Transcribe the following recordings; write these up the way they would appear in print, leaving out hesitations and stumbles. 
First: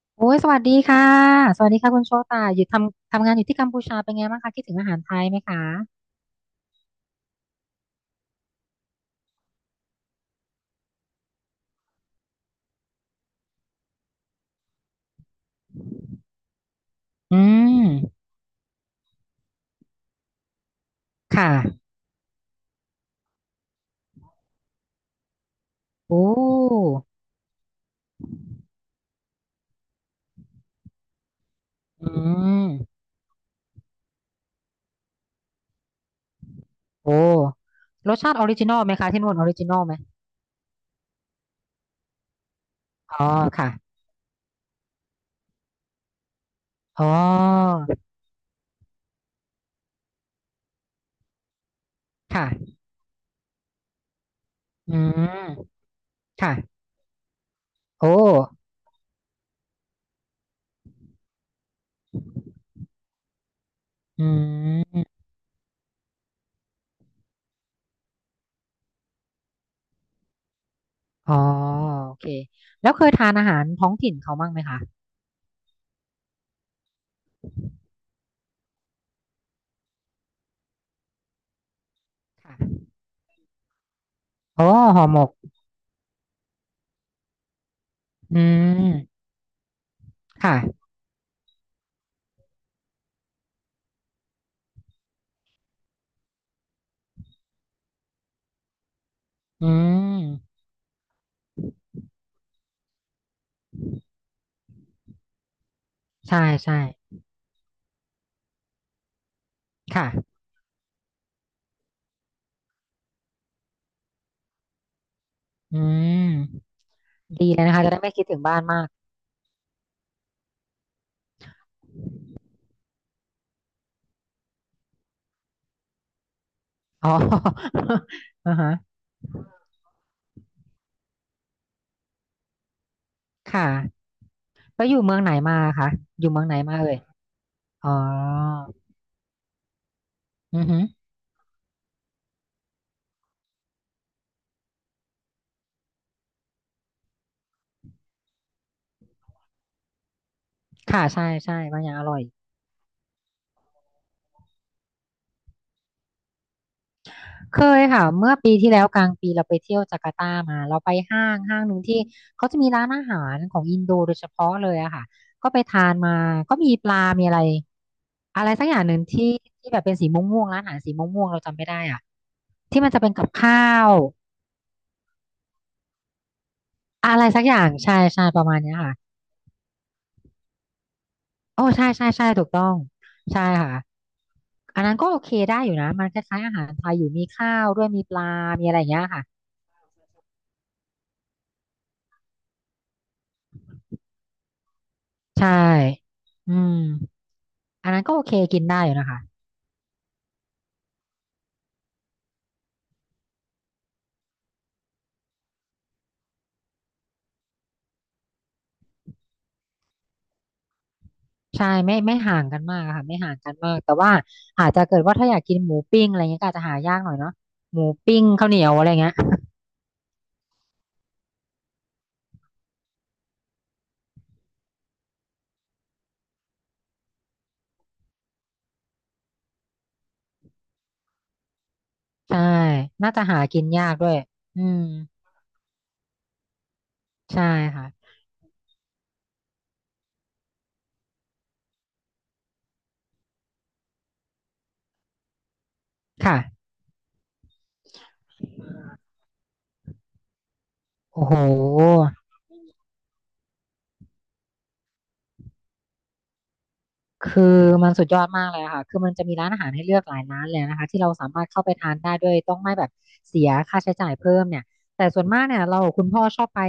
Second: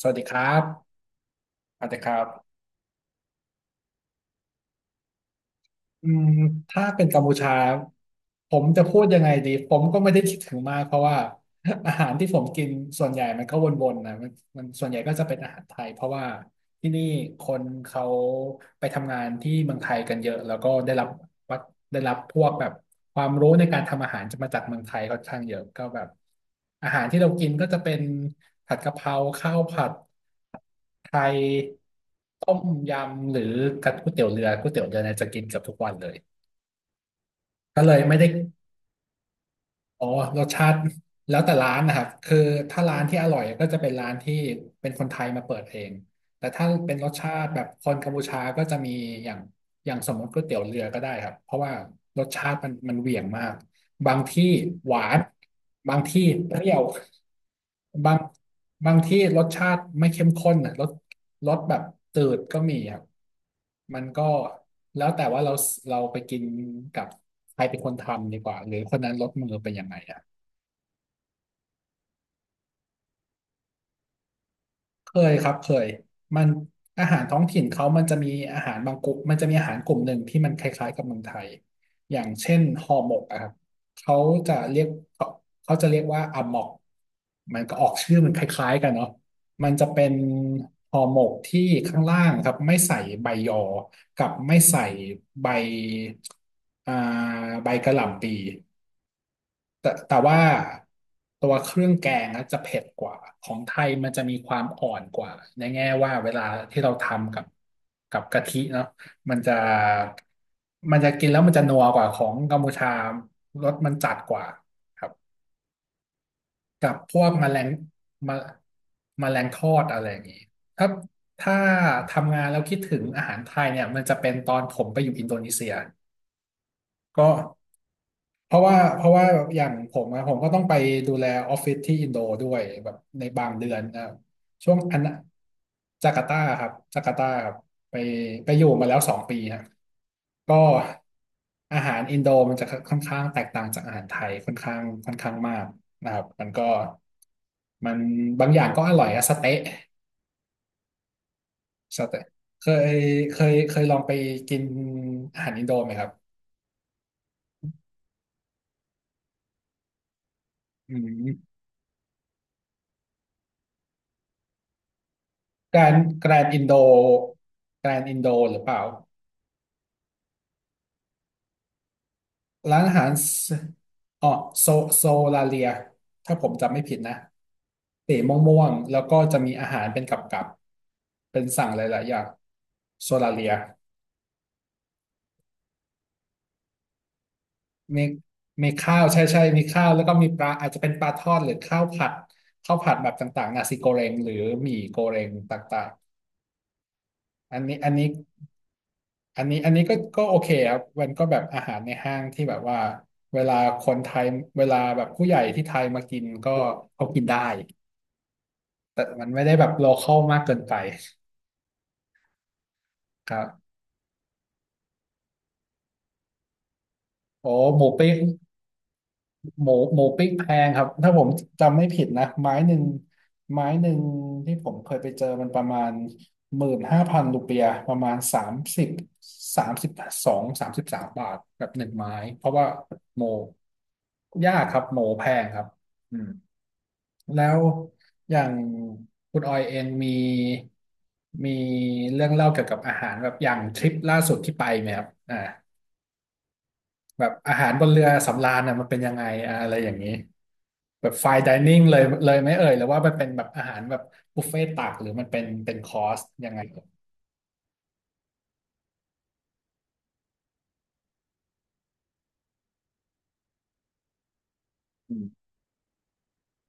สวัสดีโอ้คยรัสวัสบดีค่ะสวัสดีสวัสค่ะดีคุณคโชรัตาบอยู่ทำงานอยู่ที่กัมพูชาเป็นไงบ้างคะคิดถึงอาหารไทยไหมคะอืมถ้าเป็นกัมพูชา ผมจะพูดยังไงดี ผมก็ไม่ได้คิดถึงมากเพราะว่า อาหารที่ผมกินส่วนใหญ่มันก็วนๆนะมันส่วนใหญ่ก็จะเป็นอาหารไทยเพราะว่าที่นี่อืคนมเขาไปทำงานที่เมืองไทยกันเยอะแล้วก็วัดค่ะได้รับพวกแบบความรู้ในการทำอาหารจะมาจากเมืองไทยค่อนข้างเยอะก็แบบโอ้อาหารที่เรากินก็จะเป็นผัดกะเพราข้าวผัด ไทยอืต้มมยำหรือกับก๋วยเตี๋ยวเรือก๋วยเตี๋ยวเรือเนี่ยจะกินเกือบทุกวันเลยโอ้ก็เลยรไม่สได้ชาติออริจินอลไหมคะที่นู่นออริจินอลไหมอ๋อรสชาติแล้วแต่ร้านนะครับคือถ้าร้านอ๋ที่ออร่อยก็ค่ะจะเป็นร้านที่เป็นคนไทยมาเปิดเองแต่ถ้าเป็นอ๋อรสชาติแบบคนกัมพูชาก็จะมีอย่างอย่างสมมติก๋วยเตี๋ยวเรือก็ได้ครับเพราะว่ารสชาติมันค่ะมันเหวี่ยงมาก บางที่หอืวานมบางที่เปค่ะรี้ยวโอ้บางบางที่รสชาติไม่เข้มข้นนะรสแบบตืดก็มีครับมันก็อืแล้มวแต่ว่าเราไปกินกับใครเป็นคนทำดีกว่าหรือคนนั้นรสมือเป็นยังไง อ๋อโอเคแล้วเคยทานอาหารท้องถิ่นเขาบ้างไหมคะเคยครับเคยมันอาหารท้องถิ่นเขามันจะมีอาหารบางกลุ่มมันจะมีอาหารกลุ่มหนึ่งที่มันคล้ายๆกับเมืองไทยอย่างเช่ค่ะนห่อหมกอะครับเขาจะโอ้เรียกห่อหมเขากเขาจะเรียกว่าอะหมอกมันก็ออกชื่อมันอืคล้ายๆกันมเนาะมันจะเป็นค่ะห่อหมกที่ข้างล่างครับไม่ใส่ใบยอกับไม่ใส่ใบอ่าใบกะหล่ำปี อืแต่ว่ามตัวเครื่องแกงนะจะเผ็ดกว่าของไทยมันจะมีความอ่อนกว่าในแง่ว่าเวใช่ลาใช่ที่เราทำกับกะทิเนาะมันจะค่ะมันจะกินแล้วมันจะนัวกว่าของกัมพูชารสมันจัดกว่าครับอืม กับพวกแมดีลเลยงนะคะจะได้ไม่คิดมาถึงบ้านมากแมลงทอดอะไรอย่างนี้ถ้าถ้าทำงานแล้วคิดถึงอาหารไทยเนี่ยมันจะเป็นตอนผมไปอยู่อินโดนีเซียอ๋อ ก็ เพอ่าราะฮะว่าเพราะว่าอย่างผมอะผมก็ต้องไปดูแลออฟฟิศที่อินโดด้วยแบบในบางคเดือนนะค่ะรับช่วงแล้วออันยู่เมืองไหนมาคะจากาอร์ยู่ตาเมืองไหนครับมาเอ่ยจาการ์ตาครับอ๋อไปไปอยู่มาแล้ว2 ปีฮะก็อือฮึอาหารอินโดมันจะค่อนข้างแตกต่างจากอาหารไทยค่อนข้างมากนะครับมันบางอย่างก็อร่อยอะสเต๊ะค่ะใช่ใช่บางอย่างสอร่อย เต๊ะเคยเคยลองไปกินอาหารอินโดไหมครับเคยค่ะ เมื่อปีที่แล้วกลางปีเราไปเที่ยวจาการ์ตามาเราไปอืห้าม งห้างหนึ่งที่เขาจะมีร้านอาหารของอินโดโดยเฉพาะเลยอะค่ะก็ไปแกรทานนมาแกรนก็อินมีโดปลามีอะไรแกรนอินโดอะไรหรือสักเปอล่าย่างหนึ่งที่ที่แบบเป็นสีม่วงม่วงร้านอาหารสีม่วงม่วงเราจำไม่ได้อะร้าที่นมันอาจะหาเป็รนกับสข้าวอ๋อโซโซลาเลียถ้าผมจำไม่ผิดนะอะไรสักอย่างใช่สีใช่มประมา่ณวงเนี้ยๆค่ะ แล้วก็จะมีอาหารเป็นกับกับเป็นโอ้สั่งหใช่ลายใช่ๆอย่าใช่งถูกต้องโซลาใช่เลียค่ะอันนั้นก็โอเคได้อยู่นะมันคล้ายๆอาหารไทยอยู่มีข้าวด้วยมีมีปลามีมีอะไรอย่างข้าเงี้วยใช่ค่ะใช่มีข้าวแล้วก็มีปลาอาจจะเป็นปลาทอดหรือข้าวผัดข้าวผัดแบบต่างๆนาซิโกเรงหรือหมี่โกเรงใช่ต่างอืมๆอันนี้อัอันนนั้นนี้ ก็โอเคกินได้อยู่นะคะอันนี้อันนี้ก็โอเคครับมันก็แบบอาหารในห้างที่แบบว่าเวลาคนไทยเวลาแบบผู้ใหญ่ที่ไทยมากินก็เขากินได้แต่มันไม่ได้แบบโลคอลมากเกินไปใช่ไม่ไม่ห่างกันมากอะค่ะไม่คห่างรักันมาบกแต่ว่าอาจจะเกิดว่าถ้าอยากกินหมูปิ้งอะไรเงี้ยก็อาจจะหายากหน่อยเนาะโอ้หหมูมูปิ้งปิ้งข้าวเหนียวอะไรเงี้ยหมูปิ้งแพงครับถ้าผมจำไม่ผิดนะไม้หนึ่งที่ผมเคยไปเจอมันประมาณ15,000 รูเปียห์ประมาณสามสิบสามสิบสองสามสิบสามบาทแบบหนึ่งไม้ใช่เพราะว่าน่าหจะมูหากินยากด้วยยาอืกครัมบหมูแพงครับอืม แล้ใช่วค่ะอย่างคุณออยเองมีเรื่องเล่าเกี่ยวกับอาหารแบบอย่างทริปล่าสุดที่ไปไหมครับอ่าค่ะแบบอาหารบนเรือสำราญน่ะมันเป็นยังไงอ่าอะไรอย่างนี้แบบโอ้ไฟโห น์ไดนิ่งเลยไหมเอ่ยหรือว่ามันเป็นแบบอาหารแบบบุฟเฟ่ต์ตักหรือมันเป็นคอร์สยังไงเอ่ยคือมันสุดยอดมากเลยอะค่ะคือมันจะมีร้านอาหารให้เลือกหลายร้านเลยนะคะที่เราสามารถเข้าไปทานได้ด้วยต้องไม่แบบเสียค่าใช้จ่ายเพิ่มเนี่ยแต่อืส่วนมากมเนี่ยเราคุณพ่อชอบไป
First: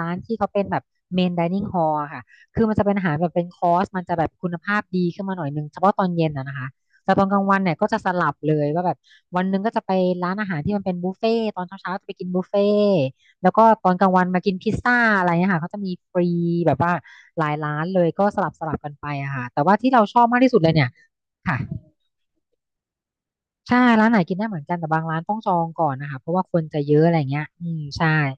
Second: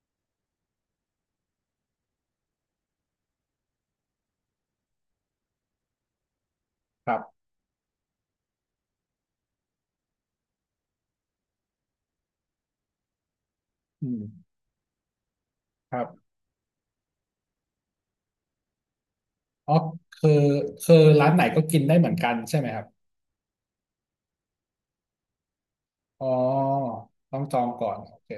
ร้านที่เขาเป็นแบบเมนไดนิ่งฮอลค่ะคือมันจะเป็นอาหารแบบเป็นคอร์สมันจะแบบคุณภาพดีขึ้นมาหน่อยนึงเฉพาะตอนเย็นอะนะคะ คแต่รับตอนกลางวันเนี่ยก็จะสลับเลยว่าแบบวันหนึงก็จะไปร้านอาหารที่มันเป็นบุฟเฟ่ต์ตอนเช้าๆจะไปกินบุฟเฟ่ แล้วก็ตอนกอืลางวันมามกินพิซซ่าอะไรเนี่ยค่ะเขาจะมีครัฟบรีแบบว่าหลายร้านเลยก็สลับกันไปอะค่ะแต่อ๋อว่าที่เราชอบคือมากที่สุดเลยเนี่ยคือร้านไหนค่ะก็กินได้เหมือนกันใช่ไหมครับใช่ร้านไหนกินได้เหมือนกันแต่บางร้านต้องจองก่อนนะคะอ๋อเพราะว่าคนจะเยอะอะไรต้อเงี้งยจองอืมก่อนใช่โอเค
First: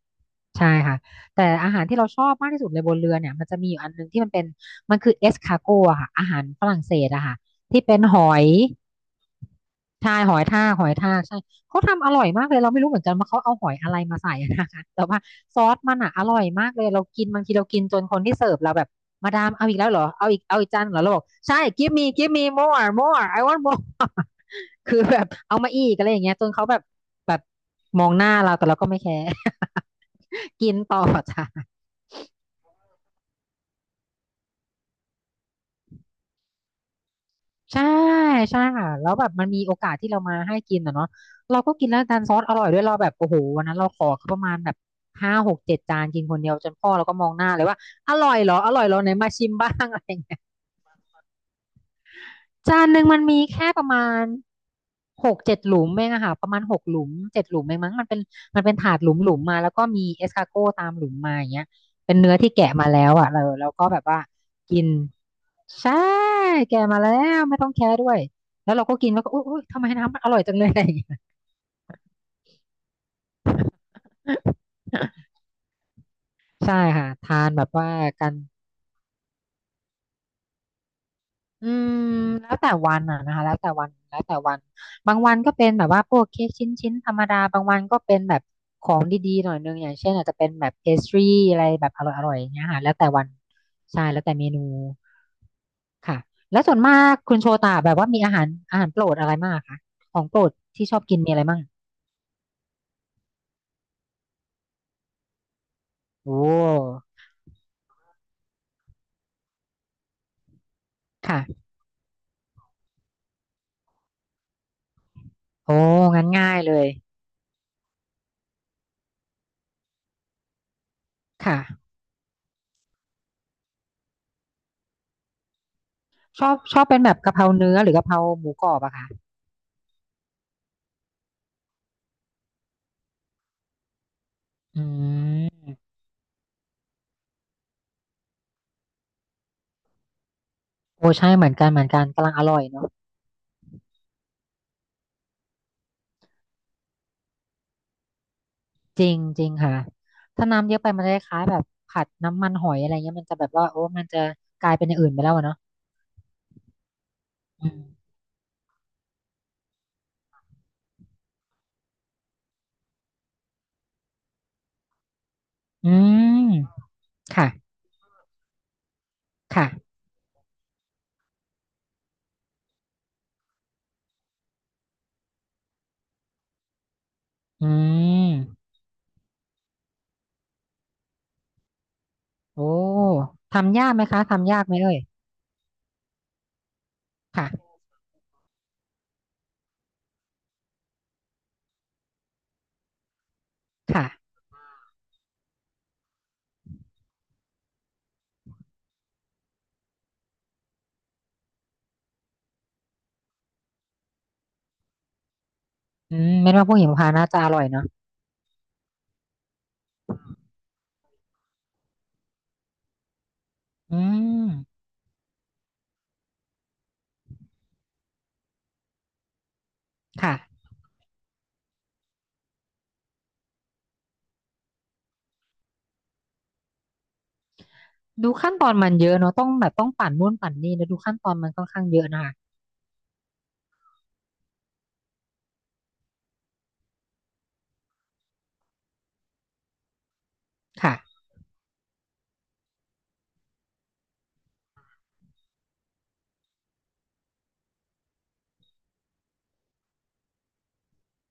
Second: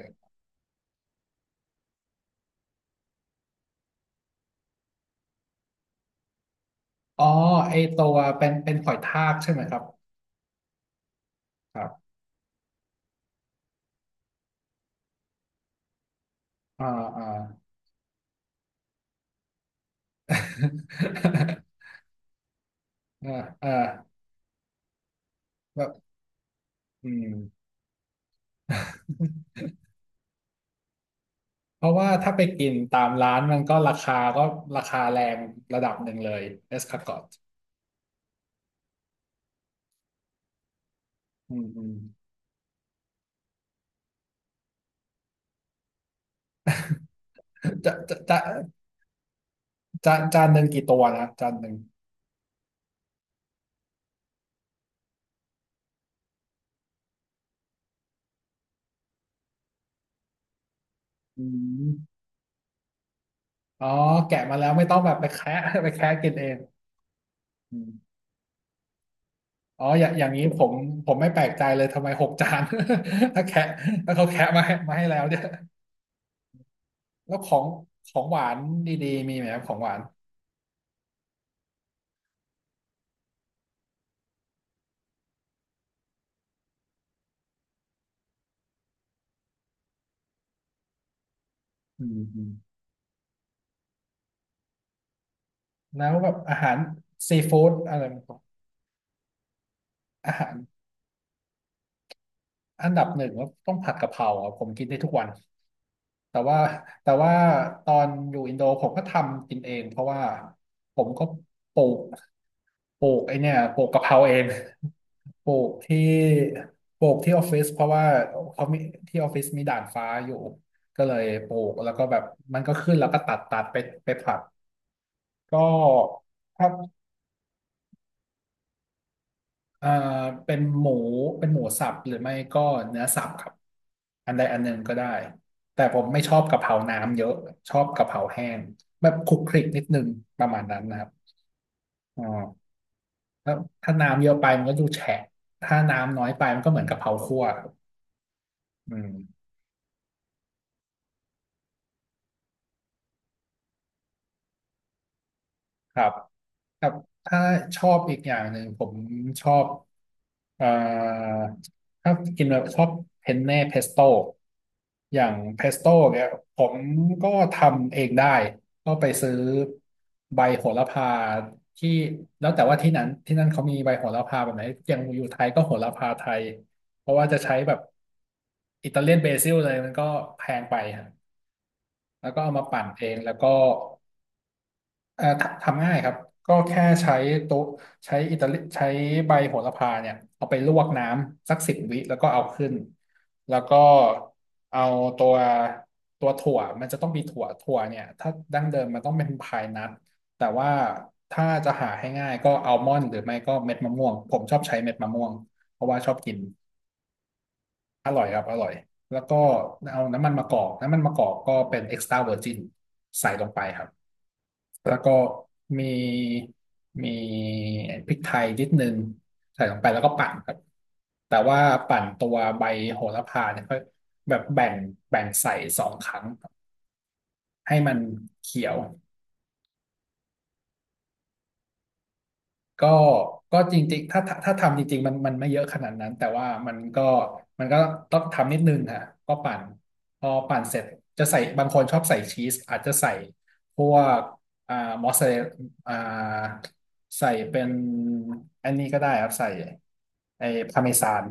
ใช่ค่ะแต่อาหารที่เราชอบมากที่สุดเลยบนเรือเนี่ยมันจะมีอยู่อันนึงที่มันเป็นมันคือเอสคาโกอะค่ะอาหารฝรั่งเศสอ๋อะอค่ะไอที่เป็นตัหวอย เป็นหอยทากใช่ไหมครับใช่หอยทากหอยทากใช่คเขารัทำบ อร่อยมากเลยเราไม่รู้เหมือนกันว่าเขาเอาหอยอะไรมาใส่นะคะ แต่ว่าซอสมันอ่ะอร่อยมากเลอ่ายเราอ่า กินบางทีเรากินจนคนที่เสิร์ฟเราแบบมาดามเอาอีกแล้วเหรอเอาอีกเอาอีกจานเหรอเราบอกใช่ give me give me more more อ่า I want อ่า more คือแบบเอามาอีแบบกอะไรอย่างเงี้ยจนเขาแบบอืมแบบมองหน้าเราแต่เราก็ไม่แคร์ กินต่อจ้ะ เพราะว่าถ้าไปกินตามร้านมันก็ราคาก็ราคาแรงระดับหนึ่งเลยเอสคาร์กอตใช่ใช่ค่ะแล้วแบบมันมีโอกาสที่เรามาให้กินอ่ะเนาะอืเรามก็อืกินมแล้วดันซอสอร่อยด้วยเราแบบโอ้โหวันนั้นเราขอเขาประมาณแบบห้าหกเจ็ดจานกินคนเดียวจนพ่อเราก็มองหน้าเลยว่าจะอจะร่อยจะเหรออร่อยเหรอไหนมาชิมบ้าง อะไรอย่างเงี้ย จานหนึ่งกี่ตัวนะจานหนึ่งจานหนึ่งมันมีแค่ประมาณหกเจ็ดหลุมเองอะค่ะประมาณหกหลุมเจ็ดหลุมเองมั้งมันเป็นมันเป็นถาดหลุมมาแล้วก็มีเอสคาโก้ตามหลุมมาอือย่างเงี้ยเป็นมเนื้อที่แกะมาแล้วอะเราอ๋ก็อแบบว่าแกะมาแล้วกิไม่นต้องแบบไปแคะ ไปใช่แคะกินเองแกะมาแล้วไม่ต้องอืแคะด้วมยแล้วเราก็กินแล้วก็อุ๊ยอุ๊ยทำอ๋อไมอย่างน้ำมัอนอย่างร่อยนี้จังผเลยมอะไรอย่างเงี้ผย มไม่แปลกใจเลยทำไม6 จาน ถ้าแคะถ้าเขาแคะมาให้แล้วเนี่ย ใช่ค่ะแล้วทาขนอแบงบว่าของกัหน วานดีๆมีไหมครับของหวานอืมแล้วแต่วันอ่ะนะคะแล้วแต่วันแล้วแต่วันบางวันก็เป็นแบบว่าพวกเค้กชิ้นชิ้นธรรมดาบางวันก็เป็นแบบของดีๆหน่อยนึงอย่างเช่นอาจจะเป็นแบบเพสทรีอะไรแบบออืร่อยๆอย่างเงี้ยม ค่ะแล้วแต่วันใช่แล้วแต่เมนูแล้วค่ะแบบอาแล้วหาส่รวนมากคุซีณโชฟู้ดตาแบอะบไรว่ามัมีนอาก็หารอาหารโปรดอะไรมากคะของอาโปรหาดรที่ชอบกินมีอะไรมั่งอันดับหนึ่งก็ต้องผัดกะเพราอะผมกินได้ทุกวันโอแต่ว่า้แต่ว่าตอนอยู่อินโดผมก็ทำกินเองเพราะว่าผมก็ค่ะปลูกปลูกไอเนี่ยปลูกกะเพราเองปลูกโอ้ที่งั้นง่ายเลยปลูกที่ออฟฟิศเพราะว่าเขามีที่ออฟฟิศมีด่านฟ้าอยู่ก็เลยปลูกค่ะแล้วก็แบบมันก็ขึ้นแล้วก็ตัดตัดไปไปผัดก็ชอบถ้า ชอบเป็นแบบกะเพราเนื้อหรือกะเพราหมูกรอบอะค่ะเอ่อเป็นหมูเป็นหมูสับหรือไม่ก็เนื้อสับครับอันใดอันหนึ่งอืก็ได้มแต่ผมไม่ชอบกะเพราน้ำเยอะชอบกะเพราแห้งแบบคลุกคลิกนิดนึงประมาณนั้นนะครัโอ้บใช่เหมือนกันเหมือนกันอ๋กำลังอร่อยอเนาะ แล้วถ้าน้ำเยอะไปมันก็ดูแฉะถ้าน้ำน้อยไปมันก็เหมือนกะเพราคั่วครับอืจริงจริม งค่ะถ้าน้ำเยอะไปมันจะคล้ายๆแบบผัดน้ำมันหอยอะไรเงี้ยมันจะแบบว่าโอ้มันจะกลายเป็นอย่างอื่นไปแล้วอะเนาะครับครับถ้าอืมชอบอีกอย่างหนึ่งผมชอบเอ่อถ้ากินแบบชอบเพนเน่เพสโต้อย่างเพสโต้อืเนี่ยผมมก็ค่ะทำเองได้ก็ไปซื้อค่ะใบโหระพาที่แล้วแต่ว่าที่นั้นที่นั่นเขามีใบโหระพาแบบไหนอย่างอยู่ไทยก็โหระพาไทยเพราะว่าจะใช้อืแบบมอิตาเลียนเบซิลเลยมันก็แพงไปฮะแล้วก็เอาโอ้มาปั่นเองแล้วก็ ทำยากไหมคะทำยากไหมเอ่ยทำทำง่ายครับก็แค่ใช้โต๊ะค่ะใช้อิตาลีใช้ใบโหระพาเนี่ยเอาไปลวกน้ำสักสิบวิแล้วก็เอาขึ้นแล้วก็ค่ะเอาตัวตัวถั่วมันจะต้องมีถั่วถั่วเนี่ยถ้าดั้งเดิมมันต้องเป็นพายนัทแต่ว่าถ้าจะหาให้ง่ายก็อัลมอนด์หรือไม่ก็เม็ดมะม่วงผมชอบใช้เม็ดมะม่วงเพราะว่าชออืบกิมน ไม่ว่าพวกหิมพานต์น่าจะอร่อยเนาะอร่อยครับอร่อยแล้วก็เอาน้ำมันมะกอกน้ำมันมะกอกก็เป็น extra virgin ใส่ลงไปครับอืมแล้วก็มีมีพริกไทยนิดนึงใส่ลงไปแล้วก็ปั่นค่ะครับแต่ว่าปั่นตัวใบโหระพาเนี่ยค่อยแบบแบ่งใส่สองครั้งครับให้มันดูขั้นเขีตยอนว มันเยอะเนาะต้องแบบต้องปั่นนู่นปั่นนี่แล้วดูขั้นตอนมันค่อนข้างเยอะนะคะก็ก็จริงๆถ้าทำจริงๆมันไม่เยอะขนาดนั้นแต่ว่ามันก็ต้องทำนิดนึงฮะก็ปั่นพอปั่นเสร็จค่ะจะใส่บางคนชอบใส่ชีสอาจจะใส่พวกอ่ามอสซาเรลอ่าใส่เป็นอันนี้ก็ได้ครับใส่ไอ้พาเมซาน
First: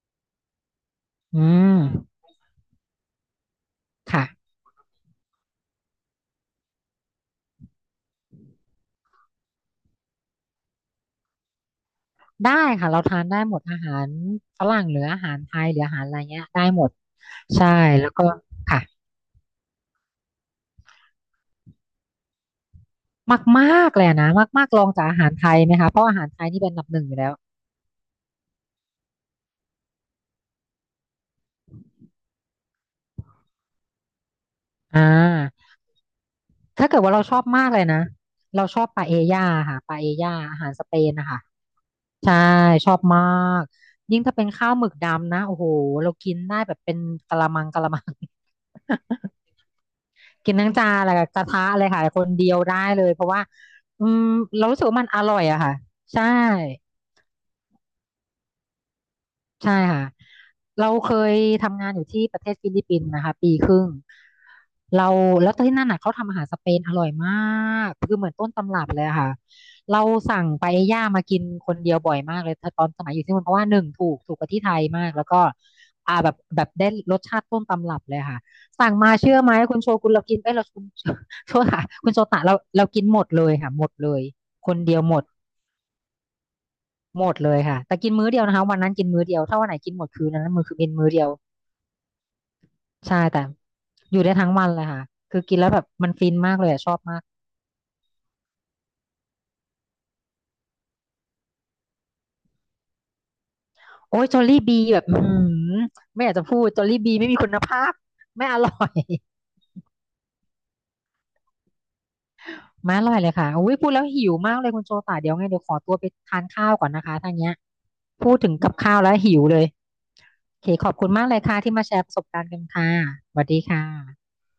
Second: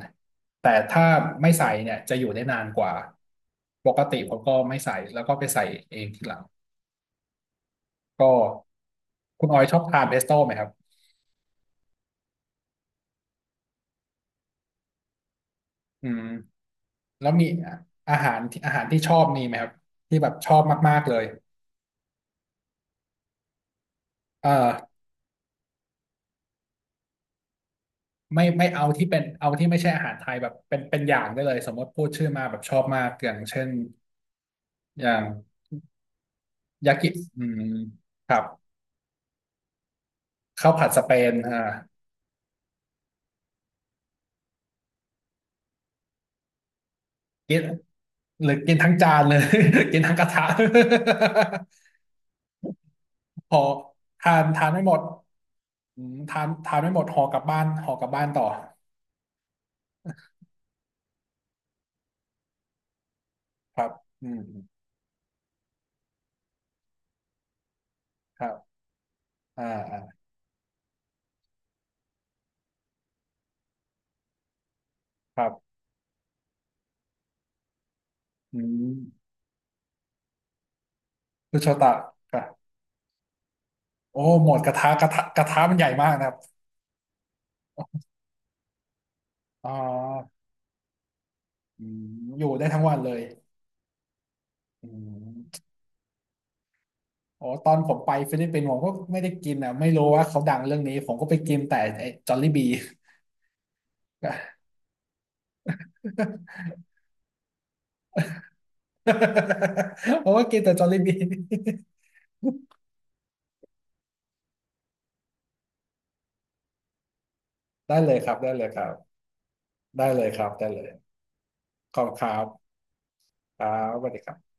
แต่ถ้าอืไม่ใส่มเนี่ยจะอยู่ได้นานกว่าปกติผมค่ะก็ไม่ใส่แล้วก็ไปใส่เองทีหลังก็คุณออยชอบทานเพสโต้ไหมครับได้ค่ะเราทานได้หมดอาหารฝรั่งหรืออาหารไทยหรืออาหารอือะไรม เงี้ยได้หมด แล้วมีใช่แล้วก็อาค่ะหารที่ชอบมีไหมครับที่แบบชอบมากๆเลยมากๆเลยอะนะเอมากๆลองอจากอาหารไทยไหมคะเพราะอาหารไทยนี่เป็นอันดับหนึ่งอยู่แล้วไม่ไม่เอาที่เป็นเอาที่ไม่ใช่อาหารไทยแบบเป็นอย่างได้เลยสมมติพูดชื่อมาแบบชอบมากอย่างเช่นอ่อย่างาถ้ายาเกิดกิว่าเราชออืบมมากเลยนะครับเราชอบปาเอญ่าค่ะปาเอญ่าอาหาข้ารวสผัดเปสเปนนะนคะอ่าใช่ชอบมากยิ่งถ้าเป็นข้าวหมึกดำนะโอ้โหเรากินได้แบบเป็นกะละกิมันงกะละมัง หรือกินทั้ งจานเลย กินทั้งกระทะ กินทั้งจานอะไรกระทะเลยค่ะคนเดียวได้เลยเพราะว่า พออืมทานเราทานรู้ไม่สึกหมว่าดมันอร่อยอะค่ะอืมใช่ ทานไม่หมดห่อกลับบ้านห่อกลับบ้านต่อใช่ค่ะเราเคยทำงานอยู่ที่ประเทศฟิลิปปินส์นะคะปีคครึ่รังบอืมเราแล้วที่นั่นน่ะเขาทำอาหารสเปนอร่อยมากคือเหมือนคต้รันตำบรับเลยอะค่ะอ่าเราอ่าสั่งปาเอญ่ามากินคนเดียวบ่อยมากเลยตอนสมัยอยู่ที่นู่นเพราะว่าหนึ่งถูกถูกกว่าที่ไทยมากแล้วคก็รับแบบได้รสชาติต้นตำรับเลยค่ะอืสั่งมามเชื่อไหมคุณโชกุนเรากินเอ้ยเราคุณโชคุณโชตะตะ คุณโชตะเราเรากินหมดเลยค่ะหมดเลโอ้ยหมดกคระนทะเดียวกระหมทะด กระทะมันใหญ่มากนะครับหมดเลยค่ะแต่กินมื้อเดียวนะคะวันนั้นกินมื้อเดียวถ้าวัอ่นไหนกินหมดคืนานั้นมือคือเป็นมื้อเดียวอืมอยู่ได้ทั้งวันเลใช่ยแต่อยู่ได้ทั้งวันเลยอืค่ะคือกินมแล้วแบบมันฟินมากเลยอะชอบมากอ๋อตอนผมไปฟิลิปปินส์ผมก็ไม่ได้กินอ่ะไม่รู้ว่าเขาดังเรื่องนี้ผมก็ไปกินแต่ไอ้จอลลี่บี โอ้ยจอลลี่บีแบบอื้อหือไม่อยากจะพูดจอลลี่บีไม่มีคุณภาพไม่อร่อย ผมก็กินแต่จอลลี่บี ไม่อร่อยเลยค่ะอุ้ยพูดแล้วหิวมากเลยคุณโชตาเดี๋ยวไงเดี๋ยวขอตัวไปทานข้าวก่อนนะคะทางเนี้ย ได้เลยคพูรัดบถึได้งเลยกับครัข้าวแล้วบหิวเลยได้เลยครับโอได้เคเลขอบยคุณมากเลยค่ะที่มาแชขอร์บประคุณสคบรัการณ์กันบค่ะสวัสดีครัค่บสวัสดีคะรับ